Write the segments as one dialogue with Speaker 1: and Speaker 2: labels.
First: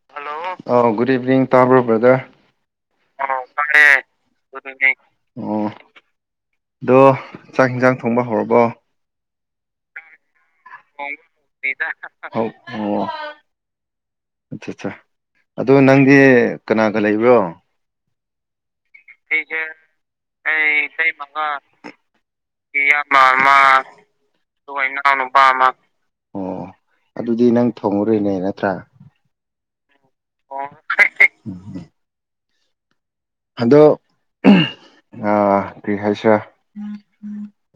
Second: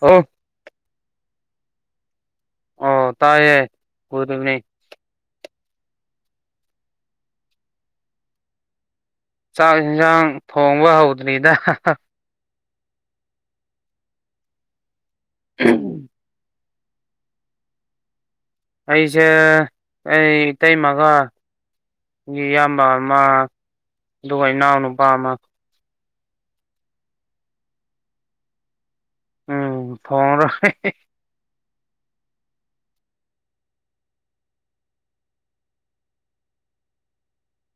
Speaker 1: ꯑꯣ
Speaker 2: hello good evening ꯇꯥꯕꯔꯣ brother
Speaker 1: ꯑꯣ ꯇꯥꯏꯌꯦ ꯒꯨꯗ ꯏꯚꯤꯅꯤꯡ
Speaker 2: [unintelligible] ꯑꯣ ꯑꯗꯣ ꯆꯥꯛ ꯌꯦꯟꯁꯥꯡ ꯊꯣꯡꯕ ꯍꯧꯔꯕꯣ
Speaker 1: ꯆꯥꯛ ꯌꯦꯟꯁꯥꯡ ꯊꯣꯡꯕ ꯍꯧꯗ꯭ꯔꯤꯗ
Speaker 2: ꯑꯣ ꯑꯠꯆꯥ ꯑꯠꯆꯥ ꯑꯗꯣ ꯅꯪꯗꯤ ꯀꯅꯥꯒ ꯂꯩꯕ꯭ꯔꯣ
Speaker 1: ꯑꯩꯁꯦ
Speaker 2: ꯊꯦ [unintelligible] ꯑꯩ ꯆꯍꯤ ꯃꯉꯥ ꯀ ꯑꯃ ꯑꯗꯨꯒ ꯏꯅꯥꯎꯅꯨꯄꯥ ꯑꯃ ꯑꯣ ꯑꯗꯨꯗꯤ ꯅꯪ ꯊꯣꯡꯉꯨꯔꯣꯏꯅꯦ ꯅꯠꯇ꯭ꯔꯥ
Speaker 1: ꯎꯝ ꯊꯣꯡꯉꯔꯣꯏ
Speaker 2: ꯑꯣ
Speaker 1: ꯍꯦꯍꯦ
Speaker 2: ꯑꯗꯣ ꯑ ꯀꯔꯤ ꯍꯥꯏꯁꯤꯔꯥ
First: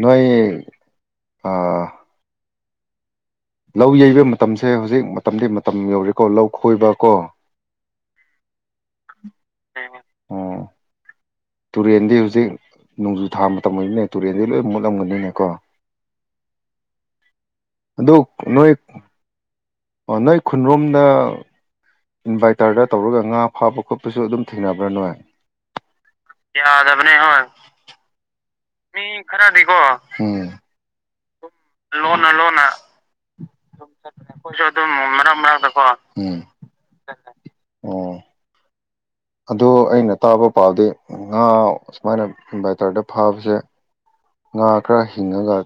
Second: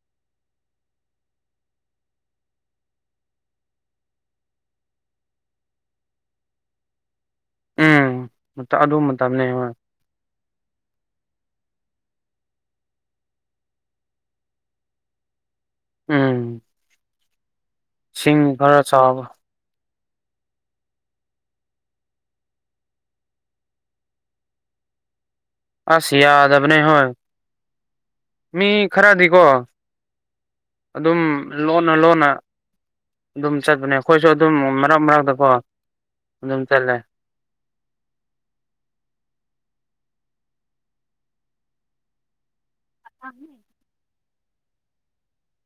Speaker 2: ꯅꯣꯏ ꯑꯥ ꯂꯧ ꯌꯩꯕ ꯃꯇꯝꯁꯦ ꯍꯧꯖꯤꯛ ꯃꯇꯝꯗꯤ ꯃꯇꯝ ꯌꯧꯔꯦꯀꯣ ꯂꯧ ꯈꯣꯏꯕꯀꯣ
Speaker 1: ꯎꯝ ꯑꯗꯨ ꯃꯇꯝꯅꯦ ꯍꯣꯏ
Speaker 2: ꯑꯣ ꯇꯨꯔꯦꯟꯗꯤ ꯍꯧꯖꯤꯛ ꯅꯣꯡꯖꯨ ꯊꯥ ꯃꯇꯝ ꯑꯣꯏꯕꯅꯦ ꯇꯨꯔꯦꯟꯗꯤ ꯂꯣꯏ ꯃꯣꯠꯂꯝꯒꯅꯤꯅꯦ ꯀꯣ
Speaker 1: ꯎꯝ ꯏꯁꯤꯡ ꯈꯔ ꯆꯥꯎꯑꯦ
Speaker 2: ꯑꯣ ꯅꯣꯏ ꯈꯨꯟꯔꯣꯝꯗ ꯏꯟꯚꯥꯏꯇꯔꯗ ꯇꯧꯔꯒ ꯉꯥ ꯐꯥꯕ ꯈꯣꯠꯄꯁꯨ ꯑꯗꯨꯝ ꯊꯦꯡꯅꯕ꯭ꯔꯥ ꯅꯣꯏ ꯌꯥꯗꯕꯅꯦ ꯍꯣꯏ ꯃꯤ ꯈꯔꯗꯤꯀꯣ ꯑꯗꯨꯝ ꯂꯣꯟꯅ ꯂꯣꯟꯅ ꯑꯩꯈꯣꯏꯁꯨ ꯑꯗꯨꯝ ꯃꯔꯛ ꯃꯔꯛꯇꯀꯣ ꯎꯝ
Speaker 1: ꯑꯗꯨꯝ ꯆꯠꯂꯦ
Speaker 2: ꯑꯣ ꯑꯗꯨ ꯑꯩꯅ ꯇꯥꯕ ꯄꯥꯎꯗꯤ ꯉꯥ ꯁꯨꯃꯥꯏꯅ ꯏꯟꯚꯥꯏꯠ ꯇꯔꯗ ꯐꯥꯕꯁꯦ ꯉꯥ ꯈꯔ ꯍꯤꯡꯉꯒ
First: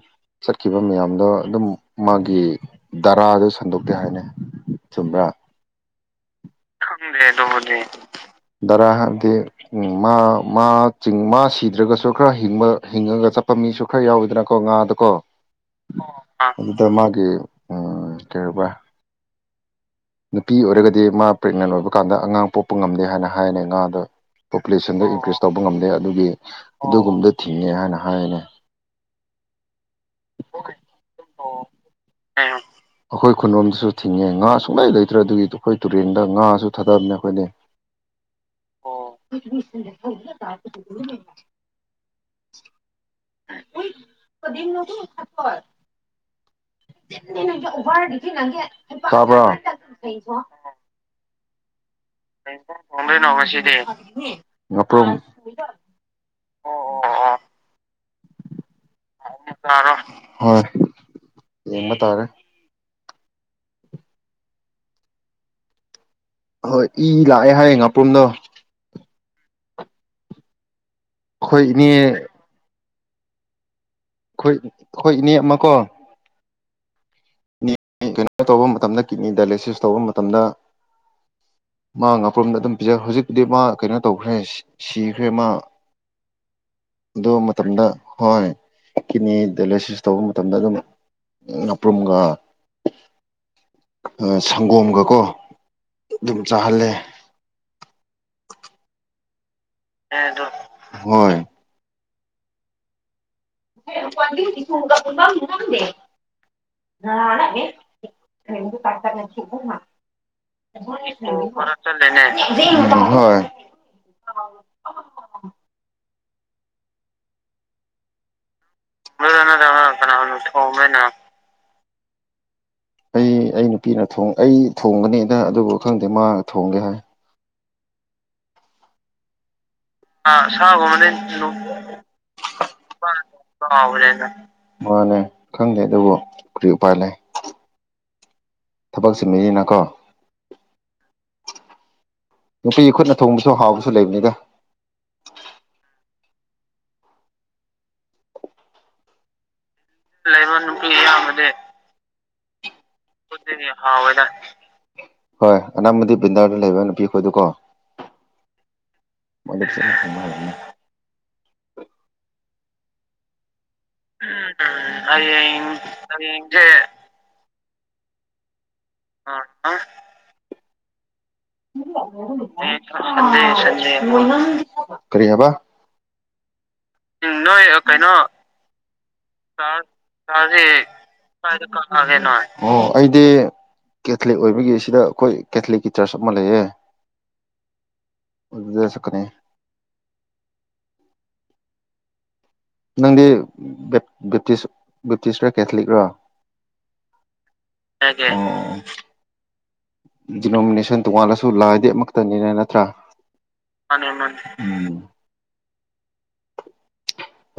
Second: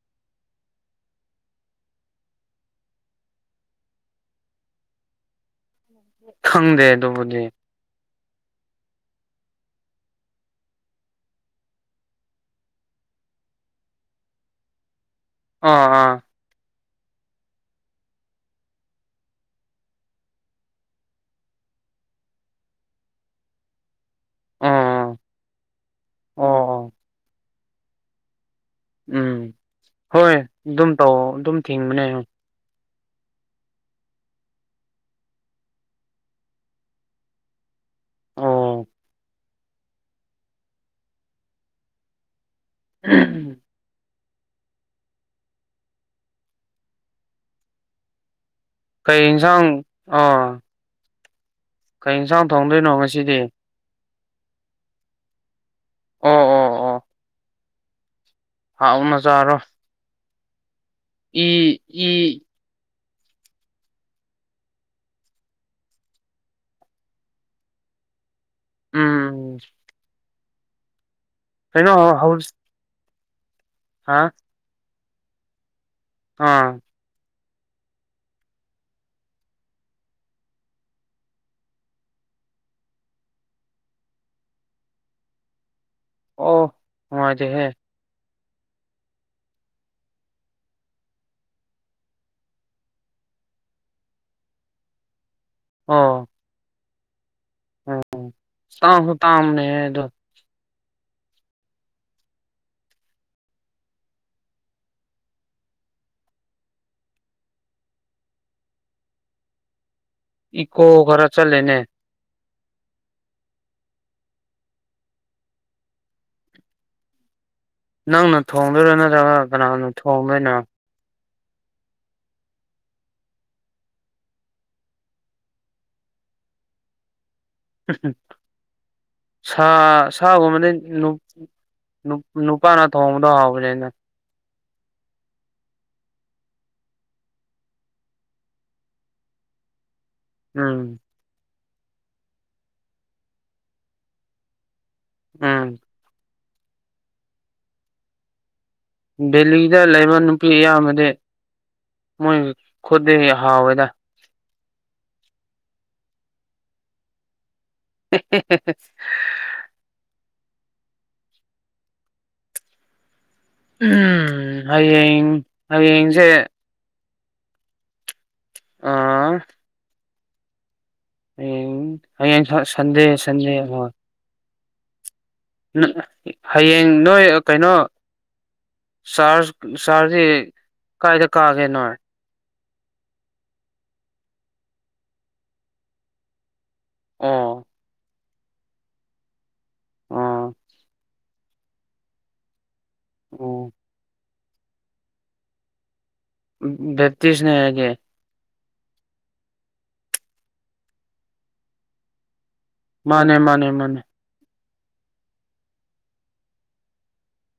Speaker 2: ꯆꯠꯈꯤꯕ ꯃꯌꯥꯝꯗ ꯑꯗꯨꯝ ꯃꯥꯒꯤ ꯗꯥꯔꯥꯗꯣ ꯁꯟꯗꯣꯛꯇꯦ ꯍꯥꯏꯅꯦ ꯆꯨꯝꯕꯔꯥ ꯈꯪꯗꯦ ꯑꯗꯨꯕꯨꯗꯤ ꯗꯥꯔꯥ ꯍꯥꯏꯕꯗꯤ ꯎꯝ ꯃꯥ ꯃꯥ ꯆꯤꯡ ꯃꯥ ꯁꯤꯗ꯭ꯔꯒꯁꯨ ꯈꯔ ꯍꯤꯡꯕ ꯍꯤꯡꯉꯒ ꯆꯠꯄ ꯃꯤꯁꯨ ꯈꯔ ꯌꯥꯎꯋꯤꯗꯅꯀꯣ ꯉꯥꯗꯀꯣ
Speaker 1: ꯑꯥ ꯑꯥ
Speaker 2: ꯗ ꯃꯥꯒꯤ ꯎꯝ ꯀꯩ ꯀꯧꯕ ꯅꯨꯄꯤ ꯑꯣꯏꯔꯒꯗꯤ ꯃꯥ ꯄ꯭ꯔꯦꯒꯅꯦꯟ ꯑꯣꯏꯕ ꯀꯥꯟꯗ ꯑꯉꯥꯡ ꯄꯣꯛꯄ ꯉꯝꯗꯦ ꯍꯥꯏꯅ ꯍꯥꯏꯅꯦ ꯉꯥꯗꯣ ꯄꯣꯄꯨꯂꯦꯁꯟꯗꯣ
Speaker 1: ꯑꯣ
Speaker 2: ꯏꯟꯀ꯭ꯔꯤꯖ ꯇꯧꯕ ꯉꯝꯗꯦ ꯑꯗꯨꯒꯤ
Speaker 1: ꯑꯣ ꯑꯣ ꯑꯣ
Speaker 2: ꯑꯗꯨꯒꯨꯝꯕꯗ ꯊꯤꯡꯉꯦ ꯍꯥꯏꯅ ꯍꯥꯏꯅꯦ
Speaker 1: ꯎꯝ ꯍꯣꯏ ꯑꯗꯨꯝ ꯇꯧ ꯑꯗꯨꯝ ꯊꯤꯡꯕꯅꯦ
Speaker 2: ꯑꯩꯈꯣꯏ ꯈꯨꯂꯣꯝꯗꯁꯨ ꯊꯤꯡꯉꯦ ꯉꯥ ꯁꯨꯡꯂꯩ ꯂꯩꯇ꯭ꯔꯦ ꯑꯗꯨꯒꯤ ꯑꯩꯈꯣꯏ ꯇꯨꯔꯦꯟꯗ ꯉꯥꯁꯨ ꯊꯥꯗꯕꯅꯦ ꯑꯩꯈꯣꯏꯅꯦ
Speaker 1: ꯑꯣ
Speaker 2: [inaudible]
Speaker 1: ꯎꯝ
Speaker 2: [unintelligible]
Speaker 1: ꯀꯩ
Speaker 2: ꯀꯥꯕ꯭ꯔ
Speaker 1: ꯌꯦꯟꯁꯥꯡ ꯑꯥ ꯀꯩ ꯌꯦꯟꯁꯥꯡ ꯊꯣꯡꯗꯣꯏꯅꯣ ꯉꯁꯤꯗꯤ
Speaker 2: ꯅꯁꯤꯗꯦ ꯑ꯭ꯔ
Speaker 1: ꯑꯣ ꯑꯣ ꯑꯣ ꯍꯥꯎ ꯑꯅꯆꯥꯔꯣ
Speaker 2: ꯍꯣꯏ
Speaker 1: ꯏ
Speaker 2: ꯌꯦꯡꯕ
Speaker 1: ꯏ
Speaker 2: ꯇꯥꯔꯦ ꯍꯣꯏ ꯏ ꯂꯥꯛꯑꯦ ꯍꯥꯏꯌꯦ ꯉꯥꯄ꯭ꯔꯨꯝꯗꯣ
Speaker 1: ꯎꯝ
Speaker 2: ꯑꯩꯈꯣꯏ ꯏꯅꯦ
Speaker 1: ꯀꯩꯅꯣ ꯍꯧꯎ
Speaker 2: ꯑꯩꯈꯣꯏ ꯑꯩꯈꯣꯏ ꯏꯅꯦ ꯑꯃꯀꯣ
Speaker 1: ꯑꯥ
Speaker 2: ꯀꯩꯅꯣ ꯇꯧꯕ ꯃꯇꯝꯗ ꯀꯤꯠꯅꯤ ꯗꯥꯏꯂꯦꯁꯤꯁ ꯇꯧꯕ ꯃꯇꯝꯗ ꯃꯥ ꯉꯥꯄ꯭ꯔꯣꯝꯗ ꯑꯗꯨꯝ ꯄꯤꯖ ꯍꯧꯖꯤꯛꯄꯨꯗꯤ ꯃꯥ ꯀꯩꯅꯣ ꯇꯧꯈ꯭ꯔꯦ ꯁꯤꯈ꯭ꯔꯦ ꯃꯥ
Speaker 1: ꯑꯣ
Speaker 2: ꯑꯗꯨꯣ ꯃ
Speaker 1: ꯅꯨꯡꯉꯥꯏꯇꯦꯍꯦ
Speaker 2: ꯃꯇꯝꯗ ꯍꯣꯏꯣꯏ ꯀꯤꯅꯤ ꯗꯥꯏꯂꯦꯁꯤꯁ ꯇꯧꯕ ꯃꯇꯝꯗ ꯑꯗꯨꯝꯄ ꯁꯪꯒꯣꯝꯒ ꯀꯣ
Speaker 1: ꯑꯣ
Speaker 2: ꯑꯗꯨꯝ ꯆꯥꯍꯜꯂꯦ
Speaker 1: ꯎꯝ ꯇꯥꯎꯁꯨ ꯇ ꯑꯃꯅꯦꯗ
Speaker 2: ꯍꯣꯏ [inaudible] ꯅ ꯀꯇꯔ ꯁꯤ
Speaker 1: ꯏꯀꯣ ꯈꯔ
Speaker 2: ꯑꯣ ꯐꯔ
Speaker 1: ꯆꯠꯂꯦꯅꯦ
Speaker 2: ꯆꯠꯦꯅꯦ ꯎꯝ ꯍꯣꯏ
Speaker 1: ꯅꯪꯅ ꯊꯣꯡꯗꯣꯏꯔꯣ ꯅꯠꯇ꯭ꯔꯒ ꯀꯅꯥꯅꯣ
Speaker 2: ꯀꯅꯥꯅ
Speaker 1: ꯊꯣꯡꯗꯣꯏꯅꯣ
Speaker 2: ꯊꯣꯡꯕ꯭ꯔꯅ ꯑꯩ ꯑꯩ ꯅꯨꯄꯤꯅ ꯑꯩ ꯊꯣꯡꯒꯅꯤꯗ ꯑꯗꯨꯕꯨ ꯈꯪꯗꯦ ꯃꯥ ꯊꯣꯡꯒꯦ ꯍꯥꯏ
Speaker 1: ꯎꯝ ꯁꯥ ꯁꯥꯒꯨꯝꯕꯗꯤ ꯅꯨꯄꯥꯅ ꯊꯣꯡꯕꯗꯣ ꯍꯥꯎꯕꯅꯦ
Speaker 2: ꯅꯨꯄꯥꯅ
Speaker 1: ꯑꯩꯅ
Speaker 2: ꯍꯥꯎꯕꯅꯦꯗ ꯃꯥꯅꯦ ꯈꯪꯗꯦ ꯑꯗꯨꯕꯨ ꯀꯔꯤ ꯎꯄꯥꯏ ꯂꯩ ꯊꯕꯛ ꯆꯃꯤꯔꯤꯅꯀꯣ
Speaker 1: ꯎꯝ
Speaker 2: ꯅꯨꯄꯤꯒꯤ ꯈꯨꯠꯅ ꯊꯣꯡꯕꯁꯨ ꯍꯥꯎꯕꯁꯨ ꯂꯩꯕꯅꯤꯗ
Speaker 1: ꯎꯝ ꯗꯦꯜꯂꯤꯗ ꯂꯩꯕ ꯅꯨꯄꯤ ꯏꯌꯥꯝꯕꯗꯤ ꯃꯣꯏ ꯈꯨꯗ ꯍꯥꯥ
Speaker 2: ꯈꯨꯠꯇꯒꯤ
Speaker 1: ꯑꯣꯏꯦꯗ
Speaker 2: ꯍꯥꯎꯋꯦꯗ ꯍꯣꯏ ꯑꯅꯕꯗꯤ ꯕꯤꯟꯗꯥꯔꯗ ꯂꯩꯕ ꯅꯨꯄꯤꯈꯣꯏꯗꯨꯀꯣ [inaudible] ꯎꯝ ꯎꯝ
Speaker 1: ꯍꯌꯦꯡ
Speaker 2: ꯍꯌꯦ
Speaker 1: ꯍꯌꯦꯡꯁꯦ
Speaker 2: ꯍꯌꯦꯡꯖꯦ
Speaker 1: ꯑꯥ ꯍꯌꯦꯡ ꯍꯌꯦꯡ ꯁꯟꯗꯦ ꯁꯟꯗꯦ ꯍꯣꯏ
Speaker 2: [inaudible]
Speaker 1: [inaudible]
Speaker 2: ꯎꯝ ꯅꯣꯏ ꯀꯩꯅꯩꯅꯣ
Speaker 1: ꯆꯥꯔꯖ
Speaker 2: ꯇ
Speaker 1: ꯆꯥꯔꯖꯁꯤ
Speaker 2: ꯆꯁꯤ
Speaker 1: ꯀꯥꯏꯗ ꯀꯥꯒꯦ ꯅꯣꯏ
Speaker 2: ꯀꯅ ꯑꯣ ꯑꯩꯗꯤ ꯀꯦꯊꯂꯤꯛ ꯑꯣꯏꯕꯒꯤ ꯁꯤꯗ ꯑꯩꯈꯣꯏ ꯀꯦꯊꯂꯤꯛꯀꯤ ꯆꯔꯆ ꯑꯃ ꯂꯩꯌꯦ
Speaker 1: ꯑ
Speaker 2: ꯖ ꯆꯀꯅꯤ
Speaker 1: ꯑꯥ ꯑꯣ
Speaker 2: ꯅꯪꯗꯤꯇꯤꯁ ꯕꯦꯞꯇꯤꯁ꯭ꯔ ꯀꯦꯊꯂꯤꯛ ꯔꯣ
Speaker 1: ꯕꯦꯞꯇꯤꯁꯅꯦ ꯍꯥꯏꯒꯦ
Speaker 2: ꯗꯤꯅꯣꯃꯤꯅꯦꯁꯟ ꯇꯣꯉꯥꯟꯜꯂꯁꯨ ꯂꯥꯏꯗꯤ ꯑꯃꯛꯇꯅꯤ
Speaker 1: ꯃꯥꯅꯦ ꯃꯥꯅꯦ ꯃꯥꯅꯦ
Speaker 2: ꯎꯝ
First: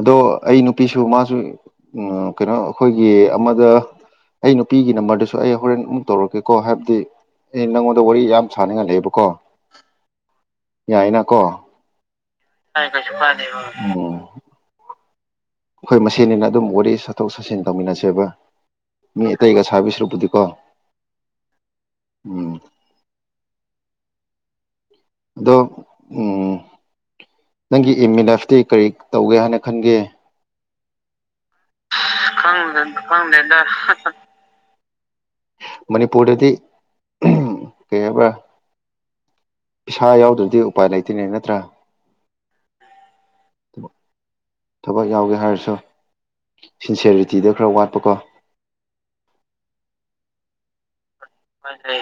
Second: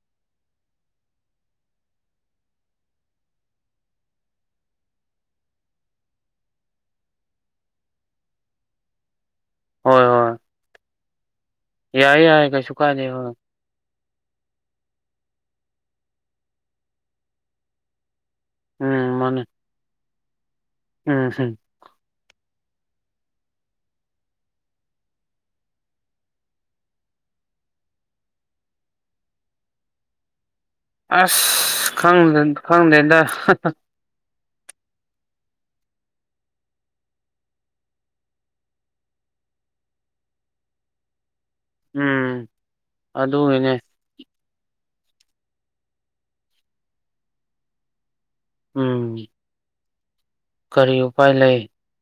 Speaker 2: ꯑꯗꯣ ꯑꯩ ꯅꯨꯄꯤꯁꯨ ꯃꯥꯁꯨ ꯎ ꯀꯩꯅꯣ ꯑꯩꯈꯣꯏꯒꯤ ꯑꯃꯗ ꯑꯩ ꯅꯨꯄꯤꯒꯤ ꯅꯝꯕꯔꯗꯁꯨ ꯑꯩ ꯍꯣꯔꯦꯟ ꯑꯃꯨꯛ ꯇꯧꯔꯛꯀꯦꯀꯣ ꯍꯥꯏꯕꯗꯤ ꯑꯦ ꯅꯪꯉꯣꯟꯗ ꯋꯥꯔꯤ ꯌꯥꯝ ꯁꯥꯅꯤꯡꯉꯥꯏ ꯂꯩꯕꯀꯣ
Speaker 1: ꯍꯣꯏ ꯍꯣꯏ
Speaker 2: ꯌꯥꯏꯅꯀꯣ
Speaker 1: ꯌꯥꯏ ꯌꯥꯏ ꯀꯩꯁꯨ ꯀꯥꯏꯗꯦ ꯍꯣꯏ
Speaker 2: ꯎꯝ ꯍꯣꯏ ꯃꯁꯤꯅꯤꯅ ꯑꯗꯨꯝ ꯋꯥꯔꯤ ꯆꯠꯊꯣꯛ ꯆꯠꯁꯤꯟ ꯇꯧꯃꯤꯟꯅꯁꯦꯕ
Speaker 1: ꯎꯝ
Speaker 2: ꯃꯤ
Speaker 1: ꯃꯥꯅꯦ
Speaker 2: ꯑꯇꯩꯒ ꯁꯥꯕꯤꯁꯔꯨꯕꯨꯗꯤ
Speaker 1: ꯎꯝ ꯍꯝ
Speaker 2: ꯎꯝ ꯑꯗꯣ ꯎꯝ ꯅꯪꯒꯤ ꯏꯃꯤꯅꯐꯇꯤ ꯀꯔꯤ ꯇꯧꯒꯦ ꯍꯥꯏꯅ ꯈꯟꯒꯦ
Speaker 1: ꯈꯪ
Speaker 2: ꯈꯪꯗ
Speaker 1: ꯈꯪ ꯂꯦꯟꯗ
Speaker 2: ꯈꯪꯗꯦꯗ ꯃꯅꯤꯄꯨꯔꯗꯗꯤ ꯀꯩ ꯍꯥꯏꯕ ꯄꯩꯥ ꯌꯥꯎꯗ꯭ꯔꯗꯤ ꯎꯄꯥꯏ ꯂꯩꯇꯣꯏꯅꯤ ꯅꯠꯇ
Speaker 1: ꯎꯝ ꯑꯗꯨꯗ ꯏꯅꯦ
Speaker 2: ꯊꯕꯛ ꯌꯥꯎꯒꯦ ꯍꯥꯏꯔꯁꯨ ꯁꯤꯟꯁꯔꯤꯇꯤꯗ ꯈꯔ ꯋꯥꯠꯄꯀꯣ
Speaker 1: ꯎꯝ ꯀꯔꯤꯌꯨ
Speaker 2: ꯍ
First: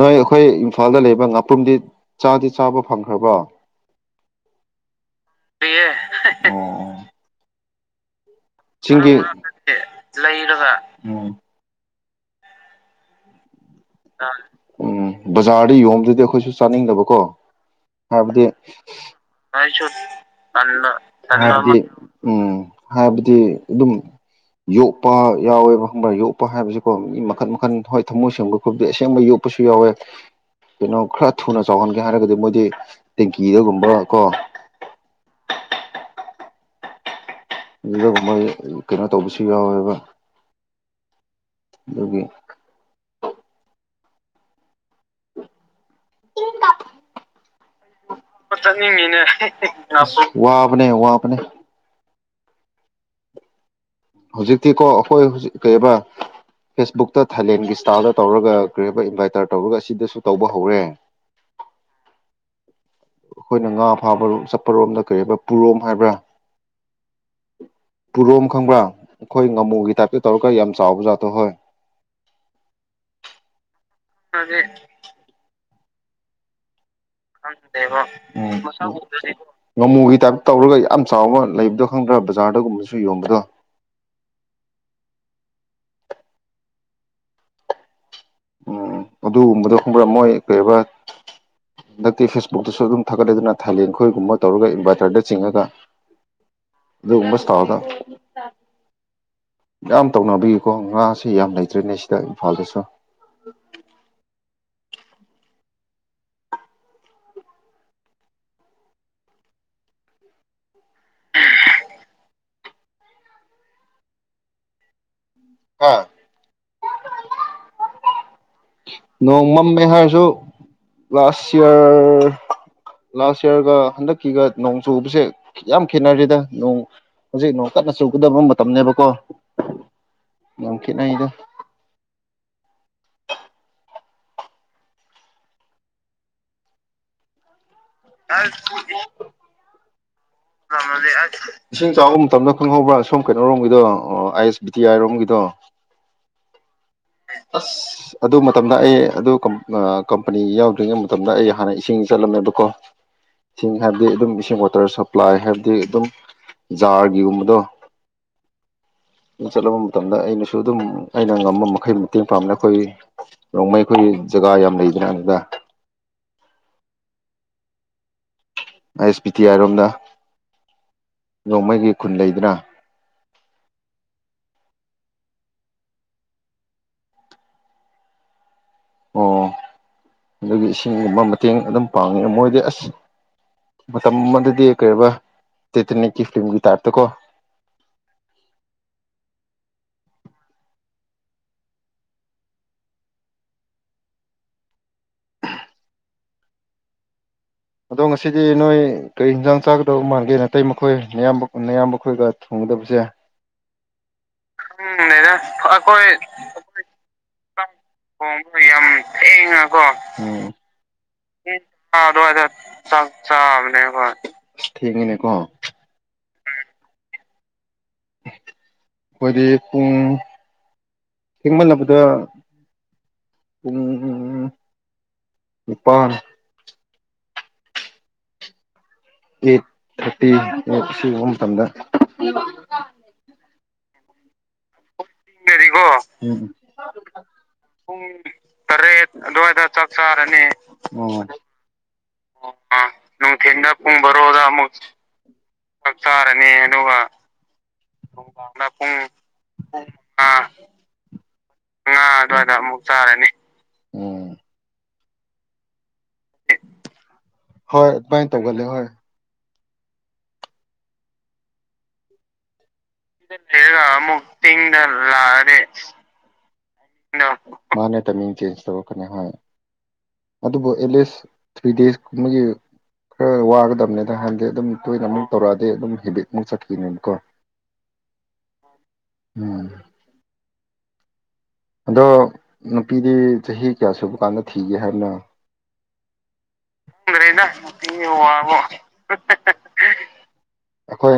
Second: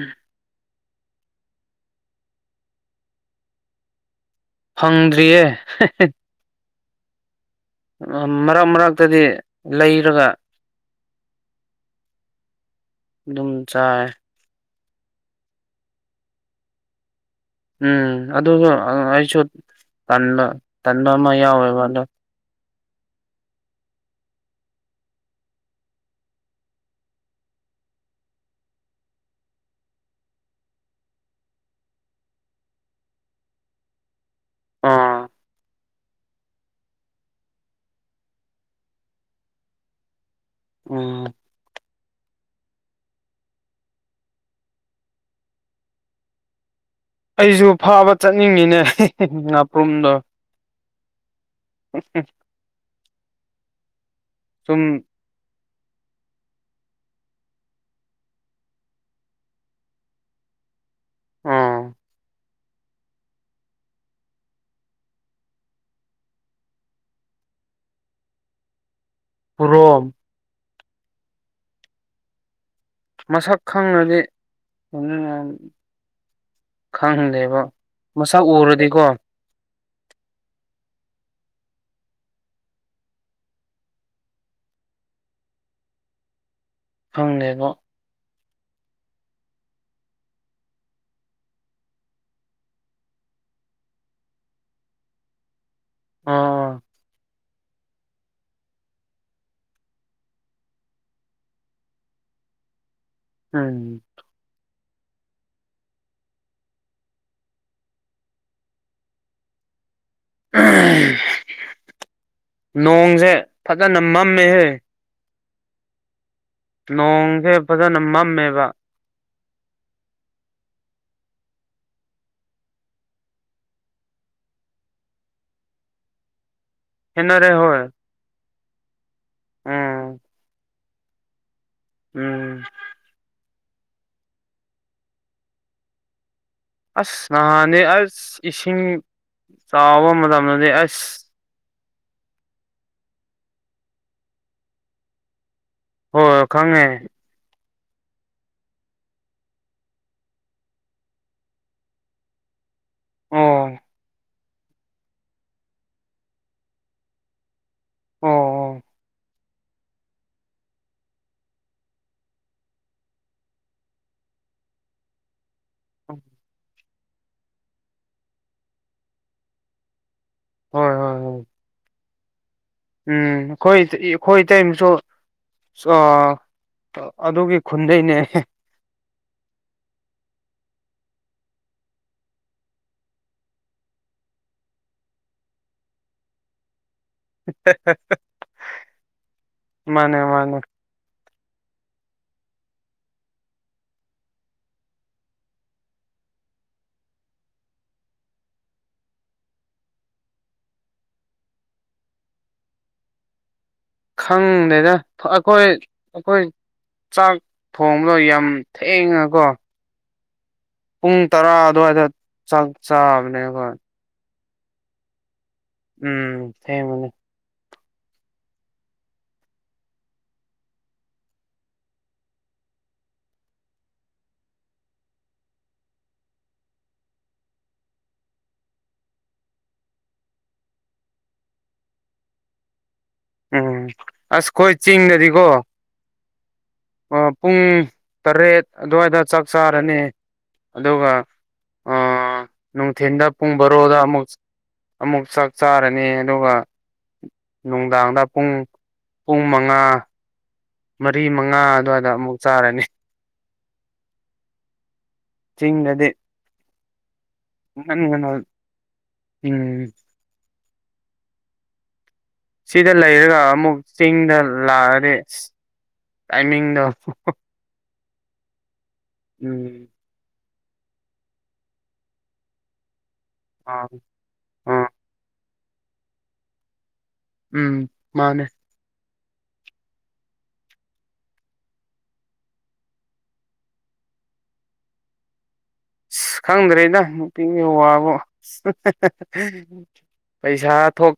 Speaker 2: ꯅꯣꯏ ꯑꯩꯈꯣꯏ ꯏꯝꯐꯥꯜꯗ ꯂꯩꯕ ꯉꯥꯄ꯭ꯔꯨꯝꯗꯤ ꯆꯥꯗꯤ ꯆꯥꯕ ꯐꯪꯈ꯭ꯔꯕ꯭ꯔꯣ
Speaker 1: ꯐꯪꯗ꯭ꯔꯤꯌꯦ ꯃꯔꯛ ꯃꯔꯛꯇꯗꯤ
Speaker 2: ꯂꯩꯔꯒ ꯎ
Speaker 1: ꯑꯗꯨꯝ ꯆꯥꯏ
Speaker 2: ꯎꯝ ꯕꯖꯥꯔꯗ ꯌꯣꯕꯗꯗꯤ ꯑꯩꯈꯣꯏꯁꯨ ꯆꯥꯅꯤꯡꯗꯕꯀꯣ
Speaker 1: ꯎꯝ
Speaker 2: ꯕꯗꯤ
Speaker 1: ꯑꯗꯨꯒ ꯑꯩꯁꯨ ꯇꯟꯕ ꯇꯟꯕ ꯑꯃ ꯌꯥꯎꯋꯦꯕ ꯑꯗꯣ
Speaker 2: ꯎꯝ ꯍꯥꯏꯕꯗꯤ ꯑꯗꯨꯝ ꯌꯣꯛꯄ ꯌꯥꯎꯋꯦꯕ ꯈꯪꯕꯥ ꯌꯣꯛꯄ ꯍꯥꯏꯕꯁꯤꯀꯣ ꯃꯤ ꯃꯈꯟ ꯃꯈꯟ ꯍꯣꯏ ꯊꯝꯃꯣꯏ ꯁꯦꯡꯕ ꯑꯩꯕꯗꯤ ꯑꯁꯦꯡꯕ ꯌꯣꯛꯄꯁꯨ ꯌꯥꯎꯋꯦ ꯀꯩꯅꯣ ꯈꯔ ꯊꯨꯅ ꯆꯥꯎꯍꯟꯒꯦ ꯍꯥꯏꯔꯒꯗꯤ ꯃꯣꯏꯗꯤ ꯇꯦꯡꯀꯤꯗꯒꯨꯝꯕ ꯀꯣ
Speaker 1: ꯑꯥ
Speaker 2: ꯑꯗꯨꯒꯗꯒꯨꯝꯕ ꯀꯩꯅꯣ ꯇꯧꯕꯁꯨ ꯌꯥꯎꯋꯦꯕ
Speaker 1: ꯎꯝ
Speaker 2: ꯂꯒꯤ ꯇꯤꯟ ꯀ
Speaker 1: ꯑꯩꯁꯨ ꯐꯥꯕ ꯆꯠꯅꯤꯡꯉꯤꯅꯦ ꯉꯥꯄ꯭ꯔꯨꯝꯗꯣ
Speaker 2: ꯉꯥꯄ꯭ꯔꯨꯝ ꯋꯥꯕꯅꯦ ꯋꯥꯕꯅꯦ
Speaker 1: ꯁꯨꯝ
Speaker 2: ꯍꯧꯖꯤꯛꯇꯤꯀꯣ ꯑꯩꯈꯣꯏ ꯍꯧꯖꯤꯛ ꯀꯩꯕ ꯐꯦꯁꯕꯨꯛꯇ ꯊꯥꯏꯂꯦꯟꯒꯤ ꯏꯁꯇꯥꯜꯗ ꯇꯧꯔꯒ ꯀꯔꯤꯕ ꯏꯟꯚꯥꯏꯇꯔ ꯇꯧꯔꯒ ꯑꯁꯤꯗꯁꯨ ꯇꯧꯕ ꯍꯧꯔꯦ
Speaker 1: ꯑꯥ
Speaker 2: ꯑꯩꯈꯣꯏꯅ ꯉꯥ ꯐꯥꯕꯣ ꯆꯠꯄꯔꯣꯝꯗ ꯀꯔꯤꯔꯤꯕ ꯄꯨꯔꯣꯝ ꯍꯥꯏꯕ꯭ꯔꯥ ꯄꯨꯔꯣꯝ ꯈꯪꯕ꯭ꯔꯥ ꯑꯩꯈꯣꯏ ꯉꯥꯃꯨꯒꯤ
Speaker 1: ꯄꯨꯔꯣꯝ
Speaker 2: ꯇꯥꯏꯞꯇ ꯇꯧꯔꯒ ꯌꯥꯝ ꯆꯥꯎꯕ ꯖꯥꯠꯇꯣ ꯍꯣꯏ
Speaker 1: ꯃꯁꯛ ꯈꯪꯅꯗꯤ ꯃꯁꯛ
Speaker 2: ꯎꯝ
Speaker 1: ꯎꯔꯗꯤꯀꯣ
Speaker 2: ꯉꯥꯃꯨꯒꯤ ꯇꯥꯏꯞꯇ ꯇꯧꯔꯒ ꯌꯥꯝ ꯆꯥꯎꯕ ꯂꯩꯕꯗꯣ ꯈꯪꯗ꯭ꯔꯥ ꯕꯖꯥꯔꯗꯒꯨꯝꯕꯁꯨ ꯌꯣꯟꯕꯗꯣ
Speaker 1: ꯐꯪꯅꯦꯕ
Speaker 2: ꯎꯝ ꯑꯗꯨꯒꯨꯝꯕꯗꯣ ꯈꯪꯕ꯭ꯔꯥ ꯃꯣꯏ ꯀꯩꯧꯕ ꯍꯟꯗꯛꯇꯤ ꯐꯦꯁꯕꯨꯛꯇꯁꯨ ꯑꯗꯨꯝ ꯊꯥꯒꯠꯂꯗꯨꯅ ꯊꯥꯏꯂꯦꯟ ꯑꯩꯈꯣꯏꯒꯨꯝꯕ ꯇꯧꯔꯒ ꯏꯟꯚꯔꯇꯔꯗ ꯆꯤꯡꯉꯒ
Speaker 1: ꯑꯥ
Speaker 2: [unintelligible] ꯌꯥꯝ ꯇꯧꯅꯕꯒꯤꯀꯣ ꯉꯥꯁꯦ ꯌꯥꯝ ꯂꯩꯇ꯭ꯔꯤꯅꯤ ꯏꯝꯐꯥꯜꯗꯁꯨ
Speaker 1: ꯎꯝ ꯅꯣꯡꯁꯦ ꯐꯖꯅ ꯃꯝꯃꯦꯍꯦ
Speaker 2: ꯍꯥꯥ
Speaker 1: ꯅꯣꯡꯁꯦ ꯐꯖꯅ ꯃꯝꯃꯦꯕ
Speaker 2: ꯅꯣꯡꯃꯝꯃꯦ ꯍꯥꯏꯔꯁꯨ ꯂꯥꯁ ꯌꯥꯔ ꯂꯥꯁ ꯌꯥꯔꯒ ꯍꯟꯗꯛꯀꯤꯒ ꯅꯣꯡ ꯆꯨꯕꯁꯦ ꯌꯥꯝ ꯈꯦꯠꯅꯔꯤꯗ
Speaker 1: ꯈꯦꯠꯅꯔꯦ
Speaker 2: ꯍꯧꯖꯤꯛ ꯅꯣꯡ
Speaker 1: ꯍꯣꯏ
Speaker 2: ꯀꯟꯅ ꯆꯨꯒꯗꯕ ꯃꯇꯝꯅꯦꯕꯀꯣ
Speaker 1: ꯎꯝ
Speaker 2: ꯌꯥꯝ ꯈꯦꯠꯅꯩꯗ
Speaker 1: ꯎꯝ ꯑꯁ ꯅꯍꯥꯟꯗꯤ ꯑꯁ ꯏꯁꯤꯡ ꯆꯥꯎꯕ ꯃꯇꯝꯗꯗꯤ ꯑꯁ
Speaker 2: ꯏꯁꯤꯡ ꯆꯥꯎꯥꯕ ꯃꯇꯝꯗ ꯈꯪꯍꯧꯕ꯭ꯔꯥ ꯁꯣꯝ ꯀꯩꯅꯣꯔꯣꯝꯒꯤꯗꯣ ꯑꯣ ꯑꯥꯏ ꯑꯦꯁ ꯕꯤ ꯇꯤ ꯑꯥꯏꯔꯣꯝꯒꯤꯗꯣ
Speaker 1: ꯍꯣꯏ ꯈꯪꯉꯦ
Speaker 2: ꯑꯁ ꯑꯗꯨ ꯃꯇꯝꯗ ꯑꯩ ꯑꯗꯨ ꯀꯝ ꯀꯝꯄꯅꯤ ꯌꯥꯎꯗ꯭ꯔꯤꯉꯩ ꯃꯇꯝꯗ ꯑꯩ ꯍꯥꯟꯅ ꯏꯁꯤꯡ ꯆꯂꯂꯝꯃꯦꯕꯀꯣ ꯏꯁꯤꯡ
Speaker 1: ꯑꯣ
Speaker 2: ꯍꯥꯏꯕꯗꯤ ꯑꯗꯨꯝ ꯏꯁꯤꯡ ꯋꯥꯇꯔ ꯁꯄ꯭ꯂꯥꯏ ꯍꯥꯏꯕꯗꯤ ꯑꯗꯨꯝ ꯖꯥꯔꯒꯤꯒꯨꯝꯕꯗꯣ
Speaker 1: ꯑꯣ ꯑꯣ
Speaker 2: ꯆꯠꯂꯕ ꯃꯇꯝꯗ ꯑꯩꯅꯁꯨ ꯑꯗꯨꯝ ꯑꯩꯅ ꯉꯃꯕ ꯃꯛ ꯈꯩ ꯃꯇꯦꯡ ꯄꯥꯡꯕꯅꯦ ꯑꯩꯈꯣꯏ ꯔꯣꯡꯃꯩ ꯑꯩꯈꯣꯏ ꯖꯒꯥ ꯌꯥꯝ ꯂꯩꯗꯅ ꯑꯗꯨꯗ
Speaker 1: ꯎꯝ
Speaker 2: ꯥꯑꯥꯏ ꯑꯦꯁ ꯕꯤ ꯇꯤ
Speaker 1: ꯍꯣꯏ ꯍꯣꯏ ꯍꯣꯏ ꯎꯝ ꯃꯈꯣꯏ ꯈꯣꯏ ꯏꯇꯩꯃꯁꯨ ꯑꯗꯨꯒꯤ ꯈꯨꯟꯗꯩꯅꯦ
Speaker 2: ꯑꯣ ꯑꯗꯨꯒꯤ ꯏꯁꯤꯡꯒꯨꯝꯕ ꯃꯇꯦꯡ ꯑꯗꯨꯝ ꯄꯥꯡꯉꯤ ꯃꯣꯏꯗꯤ ꯑꯁ ꯃꯇꯝ ꯑꯗꯨꯗꯤ ꯀꯩꯌꯦꯕ ꯇꯦꯇꯅꯤꯀꯤ ꯐꯤꯂꯝꯒꯤ ꯇꯥꯏꯞꯇꯀꯣ
Speaker 1: ꯃꯥꯅꯦ ꯃꯥꯅꯦ
Speaker 2: ꯑꯗꯣ ꯉꯁꯤꯗꯤ ꯅꯣꯏ ꯀꯔꯤ ꯍꯦꯟꯖꯥꯡ ꯆꯥꯒꯗꯕ ꯃꯥꯟꯒꯦ ꯅꯇꯩꯃꯈꯣꯏ ꯅꯌꯥꯝꯕ ꯅꯌꯥꯝꯕ ꯈꯣꯏꯒ ꯊꯣꯡ ꯗꯕꯁꯦ
Speaker 1: ꯈꯪꯗꯦꯗ ꯑꯩꯈꯣꯏ ꯑꯩꯈꯣꯏ ꯆꯥꯛ ꯊꯣꯡꯕꯗꯣ ꯌꯥꯝ ꯊꯦꯡꯉꯀꯣ
Speaker 2: ꯎꯝ
Speaker 1: ꯄꯨꯡ ꯇꯔꯥ ꯑꯗꯨꯋꯥꯏꯗ
Speaker 2: [unintelligible] ꯆꯥꯛ
Speaker 1: ꯆꯥꯕꯅꯦ ꯑꯩꯈꯣꯏ
Speaker 2: ꯆꯥꯒꯅꯦꯕ ꯊꯦꯡꯉꯦꯅꯦꯀꯣ
Speaker 1: ꯎꯝ ꯊꯦꯡꯕꯅꯦ
Speaker 2: ꯈꯣꯏꯗꯤ ꯄꯨꯡ ꯊꯦꯡꯃꯜꯂꯕꯗ ꯄꯨꯡ ꯅꯤꯄꯥꯟ ꯑꯩꯠ ꯊꯥꯔꯇꯤ ꯁꯤꯒꯨꯝꯕ ꯃꯇꯝꯗ
Speaker 1: ꯎꯝ ꯑꯁ ꯈꯣꯏ ꯆꯤꯡꯗꯗꯤꯀꯣ
Speaker 2: ꯑꯍꯤꯡꯗꯗꯤꯀꯣ ꯎꯝ
Speaker 1: ꯑꯥ ꯄꯨꯡ ꯇꯔꯦꯠ ꯑꯗꯨꯋꯥꯏꯗ ꯆꯥꯛ ꯆꯥꯔꯅꯤ ꯑꯗꯨꯒ ꯑꯥ ꯅꯨꯡꯊꯤꯟꯗ ꯄꯨꯡ ꯕꯥꯔꯣꯗ ꯑꯃꯨꯛ ꯑꯃꯨꯛ ꯆꯥꯛ ꯆꯥꯔꯅꯤ ꯑꯗꯨꯒ ꯅꯨꯡꯗꯥꯡꯗ ꯄꯨꯡ ꯄꯨꯡ ꯃꯉꯥ
Speaker 2: ꯃꯉꯥ
Speaker 1: ꯃꯔꯤ ꯃꯉꯥ ꯑꯗꯨꯋꯥꯏꯗ ꯑꯃꯨꯛ ꯆꯥꯔꯅꯤ
Speaker 2: ꯎꯝ
Speaker 1: ꯆꯤꯡꯗꯗꯤ
Speaker 2: ꯍꯣꯏ
Speaker 1: ꯉꯟ
Speaker 2: ꯑꯗꯨꯃꯥꯏ
Speaker 1: ꯉꯟꯅ
Speaker 2: ꯇꯧꯒꯜꯂꯦ ꯍꯣꯏ
Speaker 1: ꯎꯝ ꯁꯤꯗ ꯂꯩꯔꯒ ꯑꯃꯨꯛ ꯆꯤꯡꯗ ꯂꯥꯛꯑꯗꯤ ꯇꯥꯏꯃꯤꯡ
Speaker 2: ꯃꯥꯅꯦ ꯇ ꯆꯦꯟꯖ ꯇ
Speaker 1: ꯎꯝ
Speaker 2: ꯑꯗꯨꯕꯨ ꯑꯦꯠꯂꯤꯁ ꯊ꯭ꯔꯤ ꯗꯦꯖ ꯀꯨꯝꯕꯒꯤ ꯈꯔ
Speaker 1: ꯑꯥ
Speaker 2: ꯋꯥꯒꯗꯕꯅꯤꯗ ꯍꯥꯏꯥꯟꯗꯤ ꯑꯗꯨꯝ
Speaker 1: ꯑꯥ
Speaker 2: ꯇꯣꯏꯅꯃꯨꯛ ꯇꯧꯔꯛꯑꯗꯤ ꯑꯗꯨꯝ ꯍꯦꯕꯤꯠꯃꯨꯛ ꯆꯠꯈꯤꯅꯤꯅ
Speaker 1: ꯎꯝ ꯃꯥꯅꯦ
Speaker 2: ꯎꯝ ꯑꯗꯣ ꯅꯨꯄꯤꯗꯤ ꯆꯍꯤ ꯀꯌꯥ ꯁꯨꯕ ꯀꯥꯟꯗ ꯊꯤꯒꯦ ꯍꯥꯏꯕꯅꯣ
Speaker 1: ꯑ ꯈꯪꯗ꯭ꯔꯦꯗ
Speaker 2: ꯈꯪꯗ꯭ꯔꯦꯗ
Speaker 1: ꯅꯨꯄꯤꯒꯤ
Speaker 2: ꯅꯨꯄꯤ
Speaker 1: ꯋꯥꯕꯣ
Speaker 2: ꯋꯥꯕꯨ ꯑꯩꯈꯣꯏ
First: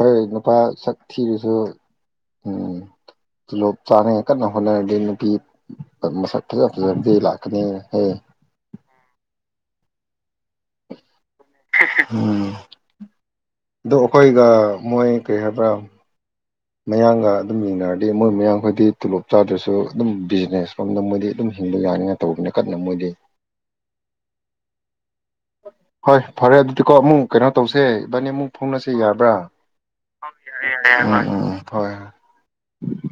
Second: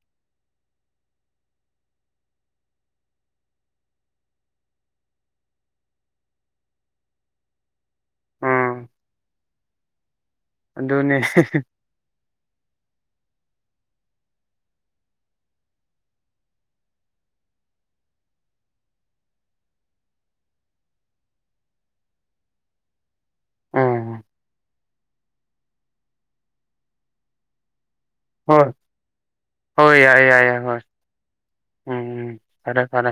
Speaker 2: ꯍꯣꯏ ꯅꯨꯄꯥ ꯁꯛ ꯊꯤꯔꯁꯨ
Speaker 1: [inaudible]
Speaker 2: ꯇꯂꯣꯞ ꯆꯥꯅꯉ ꯀꯟꯅ ꯍꯣꯠꯅꯔꯗꯤ ꯅꯨꯄꯤ ꯃꯁꯛ ꯐꯖ ꯐꯖꯔꯗꯤ ꯂꯥꯛꯀꯅꯤꯍꯦ
Speaker 1: ꯎꯝ ꯑꯗꯨꯗꯣꯅꯦ
Speaker 2: ꯎꯝ ꯑꯣ ꯑꯩꯈꯣꯏꯒ ꯃꯣꯏ ꯀꯩ ꯍꯥꯏꯕ꯭ꯔꯥ ꯃꯌꯥꯡꯒ ꯑꯗꯨꯝ ꯌꯦꯡꯅꯔꯗꯤ ꯃꯣꯏ ꯃꯌꯥꯌꯥꯝꯈꯣꯏꯗꯤ ꯇꯣꯂꯣꯞ ꯆꯥꯗ꯭ꯔꯁꯨ ꯑꯗꯨꯝ ꯕꯤꯖꯤꯅꯦꯁ ꯐꯝꯗ ꯃꯣꯏꯗꯤ ꯑꯗꯨꯝ ꯑꯗꯨꯨꯝ ꯍꯤꯡꯕ ꯌꯥꯅꯤꯉ ꯇꯧꯕꯅꯤꯅ ꯀꯟꯅ ꯃꯣꯏꯗꯤ
Speaker 1: ꯑ
Speaker 2: ꯍꯣꯏ ꯐꯔꯦ ꯑꯗꯨꯗꯤꯀꯣ ꯑꯃꯨꯛ ꯀꯩꯅꯣ ꯇꯧꯁꯦ ꯏꯕꯥꯅꯤ ꯑꯃꯨꯛ
Speaker 1: ꯍꯣꯏ
Speaker 2: ꯐꯣꯡꯅꯁꯦ ꯌꯥꯕ꯭ꯔꯥ
Speaker 1: ꯍꯣꯏ ꯌꯥꯏ ꯌꯥꯏ ꯌꯥꯏ ꯍꯣꯏ
Speaker 2: ꯎ
Speaker 1: ꯎꯝ
Speaker 2: ꯍꯣꯏ
Speaker 1: ꯎꯝ ꯐꯔꯦ ꯐꯔꯦ